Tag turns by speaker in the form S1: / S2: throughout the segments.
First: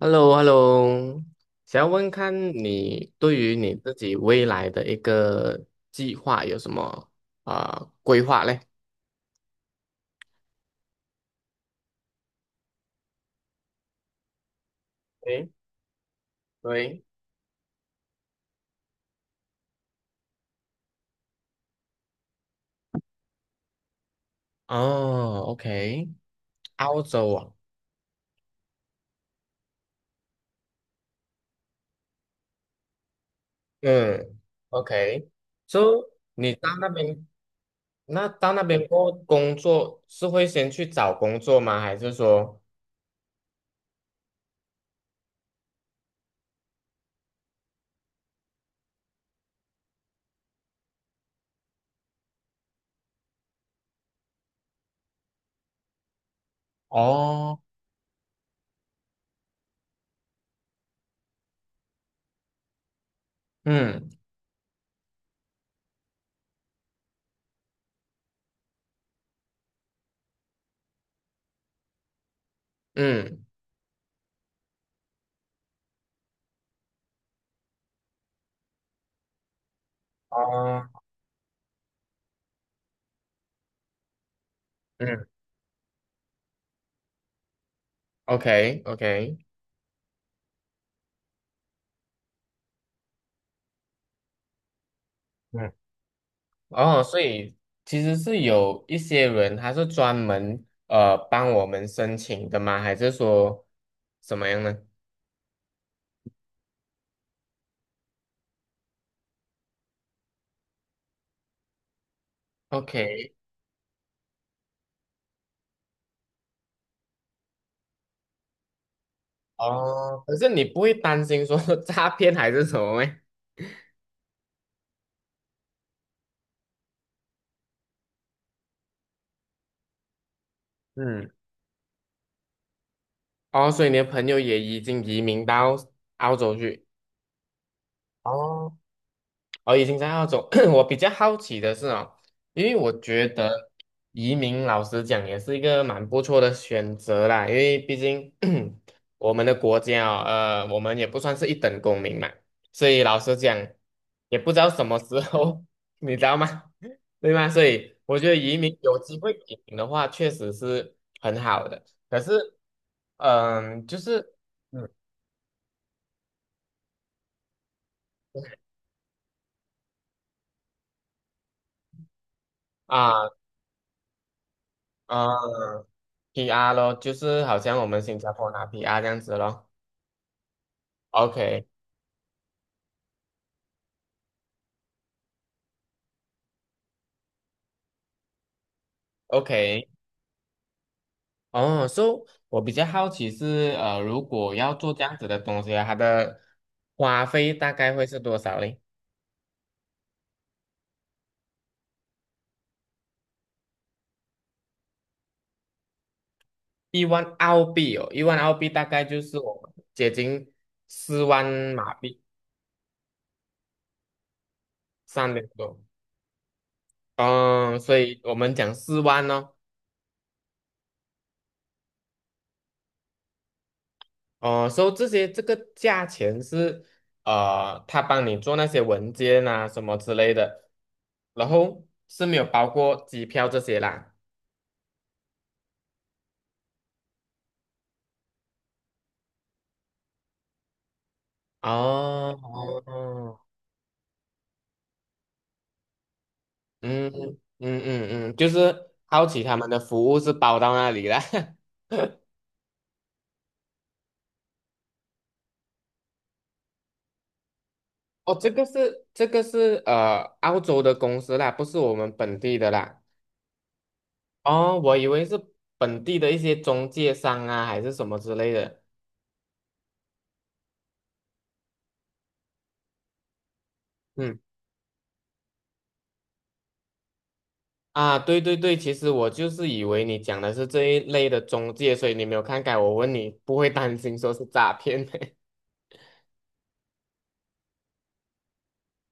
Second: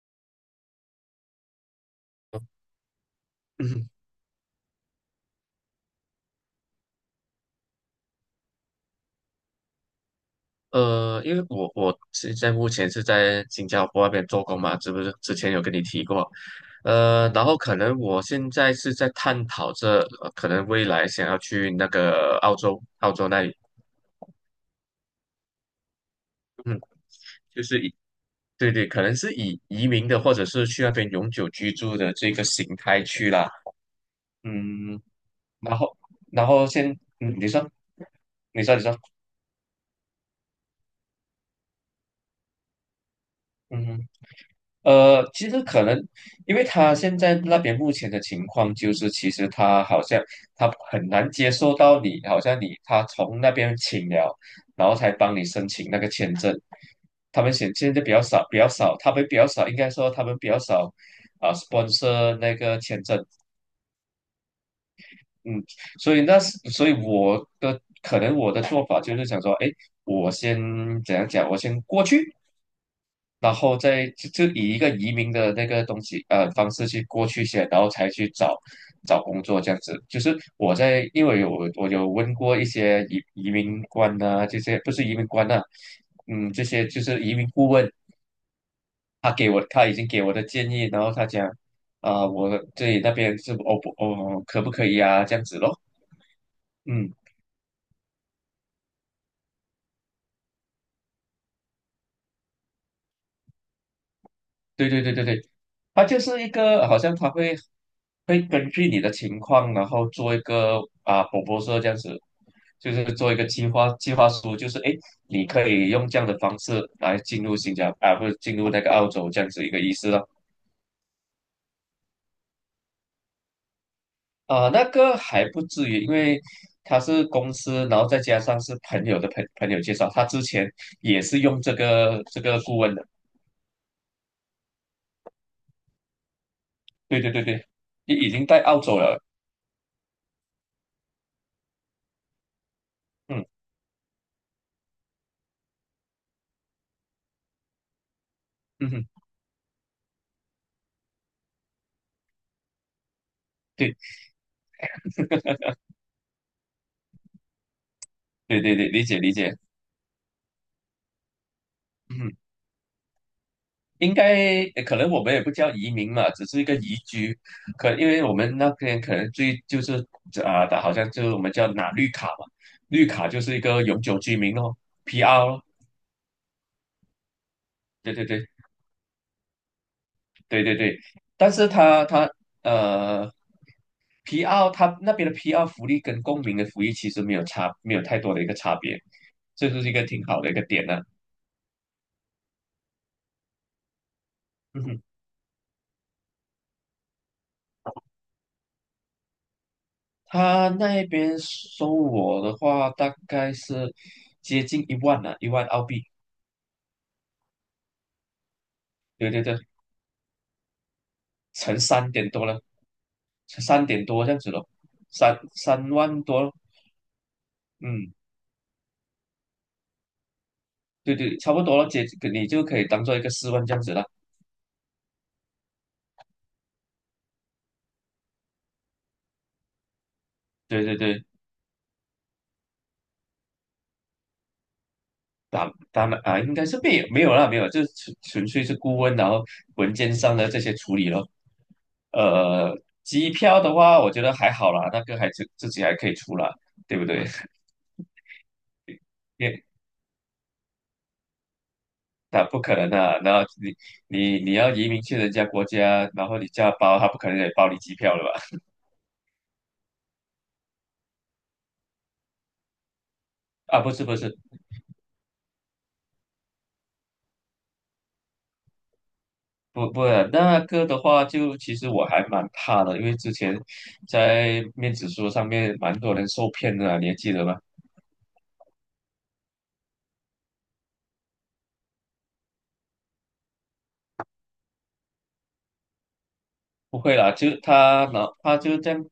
S1: h e l l o h e l l o 想要问看你对于你
S2: 嗯，
S1: 自己未来的一个计划有什么规划嘞？
S2: 因为我现在目前是在新加坡那边做工嘛，是不是？之
S1: 诶，
S2: 前有跟你提过。
S1: 对。
S2: 然后可能我现在是在探讨着，可能未来想要去那个澳洲，澳洲那里。
S1: 哦，OK。
S2: 嗯。
S1: 澳洲啊。
S2: 就是以对对，可能是以移民的或者是去那边永久居住的这个形态去啦。
S1: 嗯
S2: 嗯。然后
S1: ，OK，so， 你到那
S2: 先。
S1: 边，
S2: 嗯。
S1: 那到那
S2: 你
S1: 边
S2: 说。
S1: 过后工作是会先去找工作吗？还是说。
S2: 嗯。其实可能，因为他现在那边目前的情况就是，其实他好像，他很难接受到你，好像你他从那边请了，然后才帮你申请那个签证。他们
S1: 哦，
S2: 现在比较少，比较少，他们比较少，应该说他们比较少。Sponsor 那个签证。
S1: 嗯
S2: 嗯。所以可能我的做法就是想说，哎，我先怎样讲，我先过去，
S1: 嗯。
S2: 然后再以一个移民的那个方式去过去先，然后才去找找工作这样子。就是
S1: 哦，
S2: 因为我有问过一些移民官啊，这些不是移
S1: 嗯
S2: 民官啊。嗯。这些就是移民顾问。
S1: ，OK OK。
S2: 他已经给我的建议，然后他讲我这里那边是哦不哦可不可以啊这样子
S1: 嗯。
S2: 咯。
S1: 哦，
S2: 嗯。
S1: 所以其实是有一些人他是专门帮我们申请的吗？还是说怎么样呢
S2: 对对对对对，它就是一个好像它会根据你的情况，然后做一个P R 说这样子，就是
S1: ？OK。
S2: 做一个计划书，就是诶，你可以用这样的方式来进入新加坡啊，不是进入那个澳洲这样子一个意思
S1: 哦，
S2: 了。
S1: 可是你不会担心说 诈骗还是什么吗？
S2: 那个还不至于，因为他是公司，然后再加上是朋友的朋友介绍，他之前也
S1: 嗯。
S2: 是用这个顾问的。
S1: 哦，所以你的朋友也已经移民到澳洲去。
S2: 对对对对，你已经在
S1: 哦
S2: 澳洲了。
S1: 哦，已经在澳洲。我比较好奇的是哦，因为我觉得
S2: 嗯。
S1: 移民老实讲也是一个蛮不错的选择啦，因为毕竟
S2: 嗯 哼。
S1: 我们的国家哦，我们也不算是一等公民嘛，所以老实讲
S2: 对。
S1: 也不知道什么时候，你知道吗？对吗？所以我觉得移
S2: 对对
S1: 民
S2: 对，
S1: 有
S2: 理
S1: 机
S2: 解理
S1: 会
S2: 解。
S1: 移民的话，确实是很好的。可是，
S2: 嗯，
S1: 就
S2: 应
S1: 是
S2: 该
S1: 嗯，
S2: 可能我们也不叫移民嘛，只是一个移居。因为我们那边可能最就是啊、的好像就是我们叫拿绿卡嘛。绿卡
S1: 啊
S2: 就是一个永久居民咯
S1: 啊，呃
S2: ，PR。
S1: PR 咯，就是好像我们
S2: 对
S1: 新
S2: 对
S1: 加坡
S2: 对
S1: 拿 PR 这样子咯。
S2: 对对对。但
S1: OK
S2: 是他呃 PR， 他那边的 PR 福利跟公民的福利其实没有差，没有太多的一个差别。这就是
S1: OK。
S2: 一个挺好的一个点呢。
S1: 哦，so 我比较好奇是，如果要
S2: 嗯
S1: 做
S2: 哼。
S1: 这样子的东西啊，它的花费大概会是多少嘞？
S2: 他那边收我的话大概是接近一万啊，10000澳币。
S1: 一万澳币哦，一万澳币大概就
S2: 对
S1: 是
S2: 对对。
S1: 我们接近四万
S2: 乘
S1: 马
S2: 三
S1: 币，
S2: 点多了，乘三点多这样子咯，
S1: 三点多。
S2: 30000多咯。
S1: 嗯，所
S2: 嗯。
S1: 以我们讲四万哦。
S2: 对对，差不多了，姐，你就可以当做一个40000这样子了。
S1: 哦，所以这些这个价钱是他帮你做那些文件啊什么之类的，
S2: 对对对。
S1: 然后是没有包括机票这些啦。
S2: 打打满啊，应该是没有没有啦，没有，就是纯粹是顾问，然后文件上的这些处理咯。
S1: 哦。
S2: 呃，机
S1: 哦，
S2: 票的话，我觉得还好啦，那个还自己还可以出啦，对不
S1: 嗯
S2: 对？
S1: 就是好奇
S2: 因
S1: 他
S2: 为
S1: 们的服务是包到那里啦。
S2: 那不可能啊，然后你你要移民去人家国家，然后你叫他包，他不可能也包你机票了
S1: 哦，这
S2: 吧？
S1: 个是这个是澳洲的公司啦，不是我们本地的啦。
S2: 啊，不是不是。
S1: 哦，我以为是本地的一些中介商啊，还是什么之类的。
S2: 不不，那个的话就，其实我还蛮怕的，因为之前
S1: 嗯。
S2: 在面子书上面蛮多人受骗的啊你还记得吗？
S1: 啊，对对对，其实我就是以为你讲的是这一类的中介，所以你没有看改，我问你不会担心说是诈骗。
S2: 不会啦，就他，然后他就这样，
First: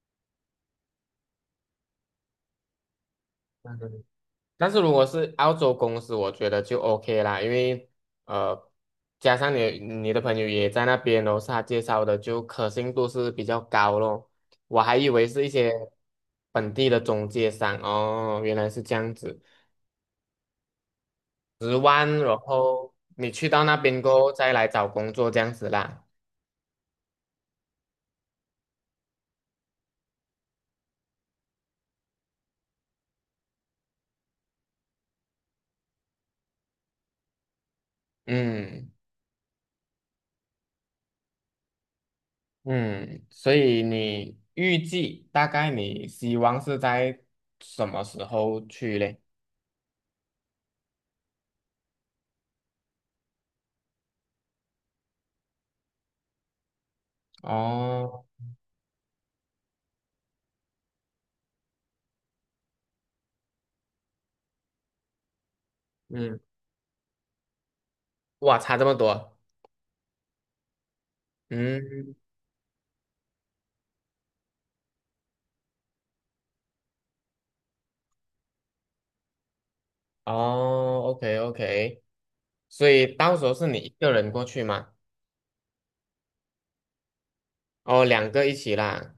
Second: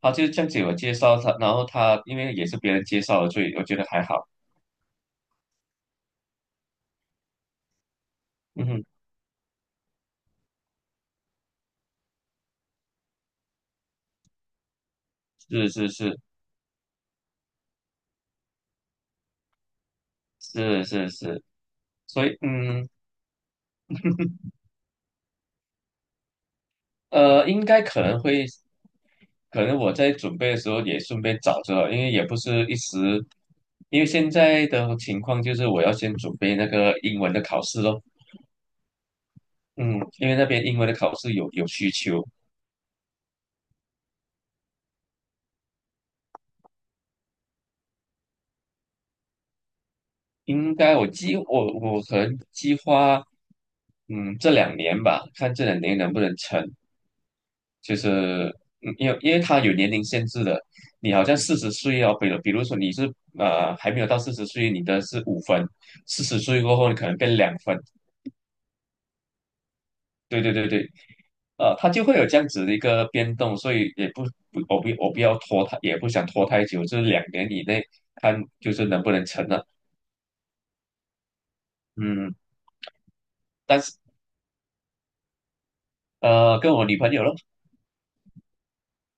S2: 他就这样子我介绍他，然后他因为也是别人介绍的，所以我觉得还
S1: 嗯
S2: 好。
S1: 但是如果是澳洲公司，我觉得就 OK 啦，因为
S2: 嗯
S1: 呃，
S2: 哼。
S1: 加上你的朋友也在那边，然后是他介绍的，就可信度是比较高咯。我还以为是一
S2: 是
S1: 些
S2: 是是，
S1: 本地的中介商哦，原来是这样子，
S2: 是是是。
S1: 100,000，
S2: 所
S1: 然
S2: 以。嗯。
S1: 后你去到那边过后再来找工作这样子啦。
S2: 应该可能会，可能我在准备的时候也顺便找着，因为也不是一时，因为现在的情况就是我要先准备那个英文的考试咯。
S1: 嗯。
S2: 嗯，因为那边英文的考试有需求。
S1: 嗯，所以你预计大概你希望是在什么时候去嘞？
S2: 应该我计我可能计划。嗯，这两年吧，看这两年能不能成。就
S1: 哦，
S2: 是因为他有年龄限制的，你好像四十岁哦，比如说你是还没有到四十岁，你的是5分，四十
S1: 嗯，
S2: 岁过后你可能变2分。
S1: 哇，差这么多。
S2: 对对对对。呃，它就
S1: 嗯。
S2: 会有这样子的一个变动，所以也不不我不我不要拖太，也不想拖太久，就是2年以内看就是能不能成了。
S1: 哦，OK OK。
S2: 嗯。
S1: 所以到时候是你
S2: 但
S1: 一
S2: 是
S1: 个人过去吗？
S2: 跟我女朋友咯。
S1: 哦，两个一起啦。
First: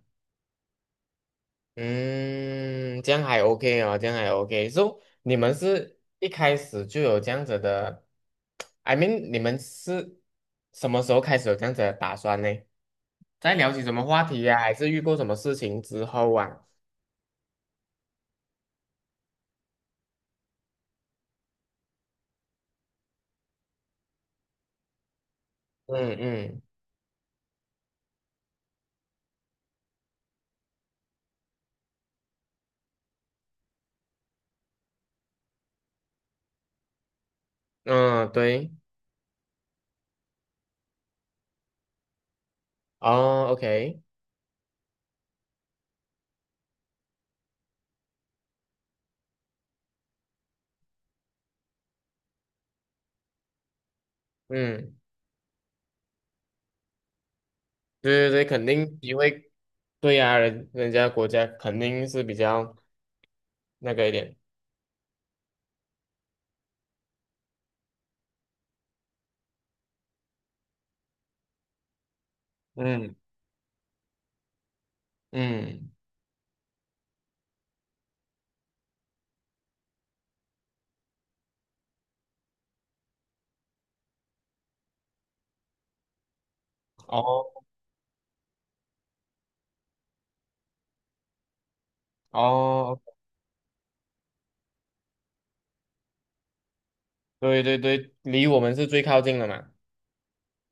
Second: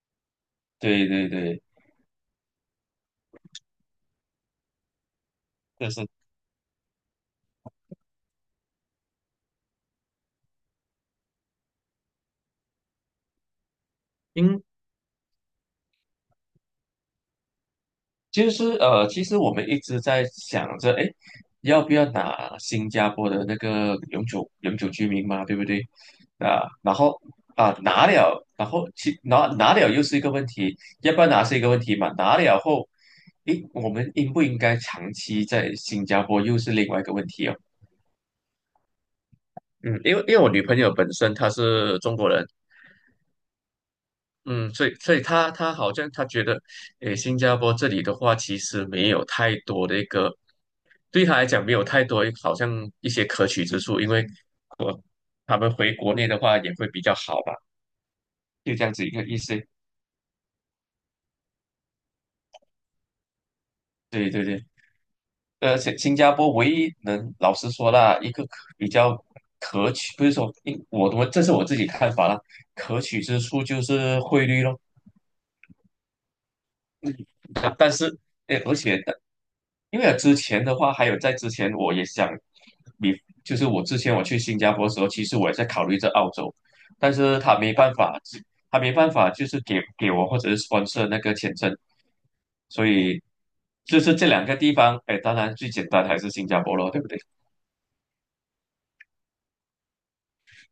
S2: 对对对。
S1: 嗯，这样还 OK 哦，这样还 OK。So 你们
S2: 就
S1: 是
S2: 是
S1: 一开始就有这样子的 ，I mean，你们是什么时候开始有这样子的打算呢？在聊起什么话题呀、
S2: 因
S1: 还是遇过什么事情之后啊？
S2: 就是其实我们一直在想着，哎，要不要拿新加坡的那个永久居民嘛，对不对？
S1: 嗯嗯
S2: 啊，然后拿了，然后拿了又是一个问题，要不要拿是一个问题嘛？拿了后，诶，我们应不应该长期在新加坡又是另外一个问题哦。
S1: 嗯，对。
S2: 嗯，因为我女朋友本身她是中国人。
S1: 哦，OK。
S2: 嗯，所以他好像他觉得，诶，新加坡这里的话，其实没有太多的一个，对他来讲没有太多好像一些可取之处。因为
S1: 嗯，
S2: 我他们回国内的话也会比较好吧，
S1: 对对对，肯
S2: 就这样
S1: 定
S2: 子一
S1: 机
S2: 个意
S1: 会。
S2: 思。
S1: 对呀、人家国家肯定是比较那个一
S2: 对
S1: 点。
S2: 对对。而且新加坡唯一能老实说啦，一个可比较可取，不是说，因我这是我自己看法啦，可
S1: 嗯
S2: 取之处就是汇率咯。
S1: 嗯。
S2: 但是诶，而且因为之前的话，还有在之前，我也想，比就是我之前我去新加坡的时候，其实我也在考虑这澳洲，但是
S1: 哦
S2: 他没办法，他没办法，就是给我或者是 sponsor 那个签证。所
S1: 哦，
S2: 以就是这两个地方，哎，当然最简单还是新加坡咯，对不对？
S1: 对对对，离我们是最靠近的嘛。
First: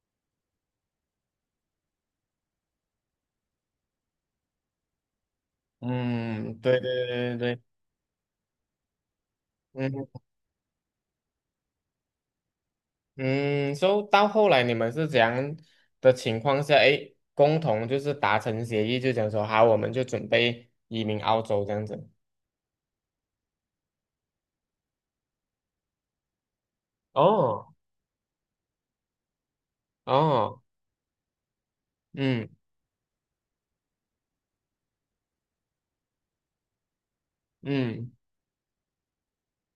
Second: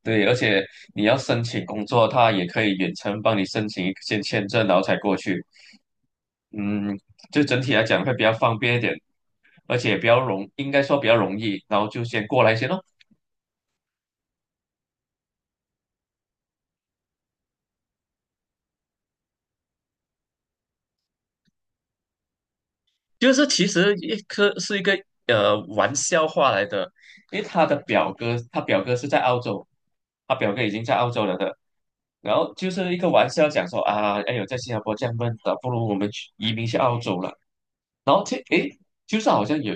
S2: 对，而且你要申请工作，他也可以远程帮你申请一些签证，然后才过去。
S1: 嗯，对
S2: 嗯，
S1: 对对对
S2: 就
S1: 对。
S2: 整体来讲会比较方便一点，而且
S1: 嗯。
S2: 比较容，应该说比较容易，然后就先过来先咯。
S1: 嗯，所以到后来你们是怎样的情况下，诶，共同就是达成协议，就讲说好，我们就准备移民澳洲这样子。
S2: 就是其实一颗是一个玩笑话来的，因为他
S1: 哦。
S2: 的表哥，他表哥是在澳洲，他表
S1: 哦，
S2: 哥已经在澳洲了的，然
S1: 嗯
S2: 后就是一个玩笑讲说啊，哎呦，在新加坡这样闷的，不如我们去移民去澳洲了。
S1: 嗯，
S2: 然后这诶，就是好像有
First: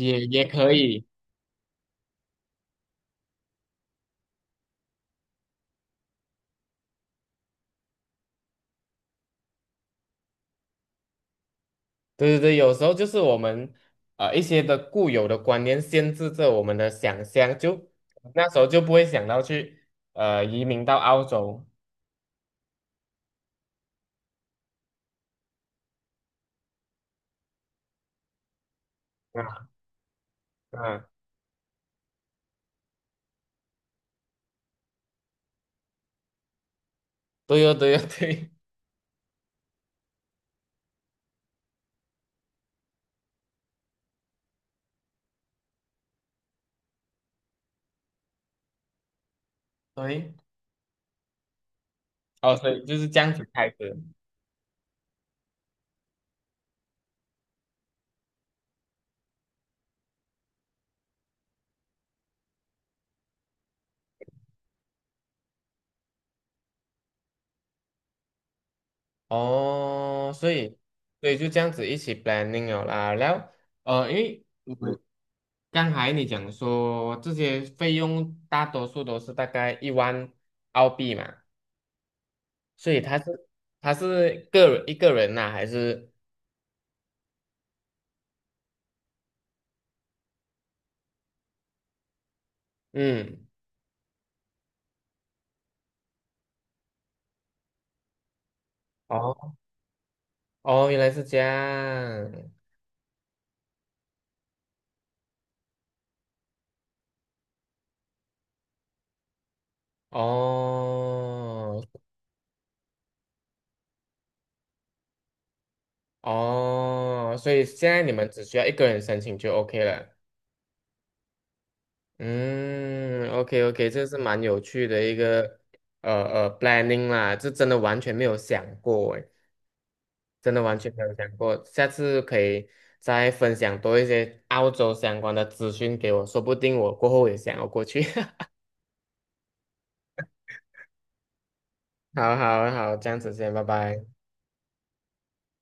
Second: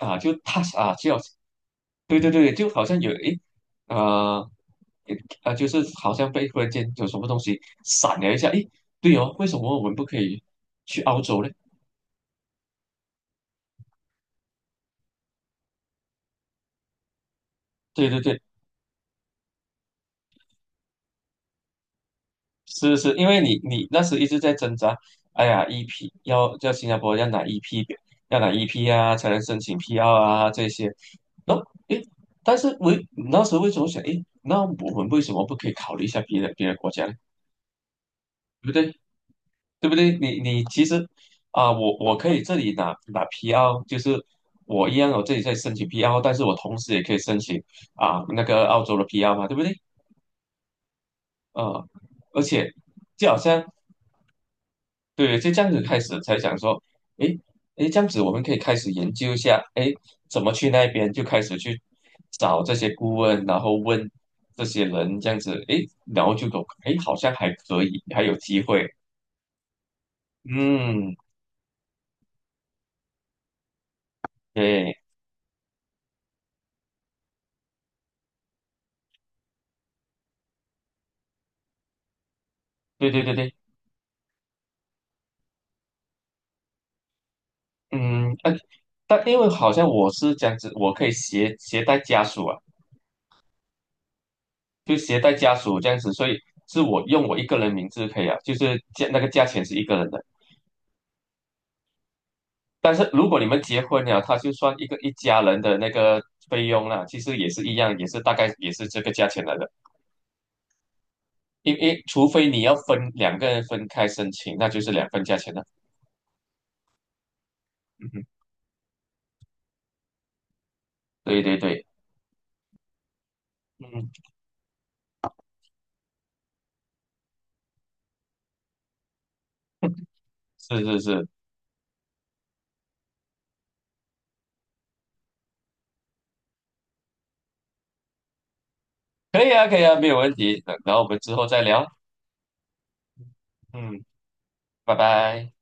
S2: 啊，
S1: 也
S2: 就
S1: 也
S2: 他 a
S1: 可
S2: s 啊，
S1: 以。
S2: 就对对对，就好像有诶。啊呃，就是好像被忽然间有什么东西闪了一下，诶，对哦，为什么我们不可以去澳洲呢？
S1: 对对对，有时候就是我们一些的固有的观念限制着我们的想象，就
S2: 对对对，
S1: 那时候就不会想到去移民到澳洲。
S2: 是是。因为你那时一直在挣扎，哎呀，EP 要在新加坡要拿 EP,要拿 EP 啊，才能申
S1: 嗯
S2: 请 PR 啊这些。
S1: 嗯，
S2: 然后诶，但是为那时候为什么想，诶，那我们为什么不可以考虑一下别的国家呢？
S1: 对哦对哦对
S2: 对不对？对不对？你其实我可以这里拿 PR,就是我一样，我这里在申请 PR,但是我同时也可以申请那个澳洲的 PR 嘛，对不对？
S1: 对。
S2: 啊、而
S1: 哦，所
S2: 且
S1: 以就是这
S2: 就
S1: 样
S2: 好
S1: 子
S2: 像
S1: 开始。
S2: 对，就这样子开始才想说，诶诶，这样子我们可以开始研究一下，诶，怎么去那边就开始去找这些顾问，然后问这些人这样子，诶，然后就懂，诶，好像还可以，还有机会。
S1: 哦，所以，
S2: 嗯，
S1: 所以就这样子一起 planning 了啦。然后，因为我
S2: 对。
S1: 刚才你讲说这些费用大多数都是大概一万澳币嘛，所以
S2: 对
S1: 他
S2: 对
S1: 是
S2: 对对。
S1: 他是一个人呐、还是？
S2: 嗯。呃，因为好像我是这样子，我可以携带家属啊，
S1: 嗯。
S2: 就携带家属这样子，所以是我用我一个人名字可以啊，就是那个价
S1: 哦
S2: 钱是一个人的。
S1: 哦，原来是这样。
S2: 但是如果你们结婚了，他就算一个一家人的那个费用啦，其实也是一样，也是大概也是这个价钱来的。因
S1: 哦
S2: 为除非你要分两个人分开申请，那就是两份价钱了。
S1: 哦，所以现在
S2: 嗯
S1: 你
S2: 哼。
S1: 们只需要一个人申请就 OK 了。
S2: 对对对。
S1: 嗯，OK OK。这
S2: 嗯。
S1: 是蛮有趣的一个呃planning 啦，这真的完全没有想过诶，真 的完
S2: 是
S1: 全
S2: 是
S1: 没有想
S2: 是，
S1: 过，下次可以再分享多一些澳洲相关的资讯给我，说不定我过后也想要过去。
S2: 可以啊可以啊，没有问题。然后我们之后再聊。
S1: 好好好，这样子先，拜拜。
S2: 嗯，拜拜。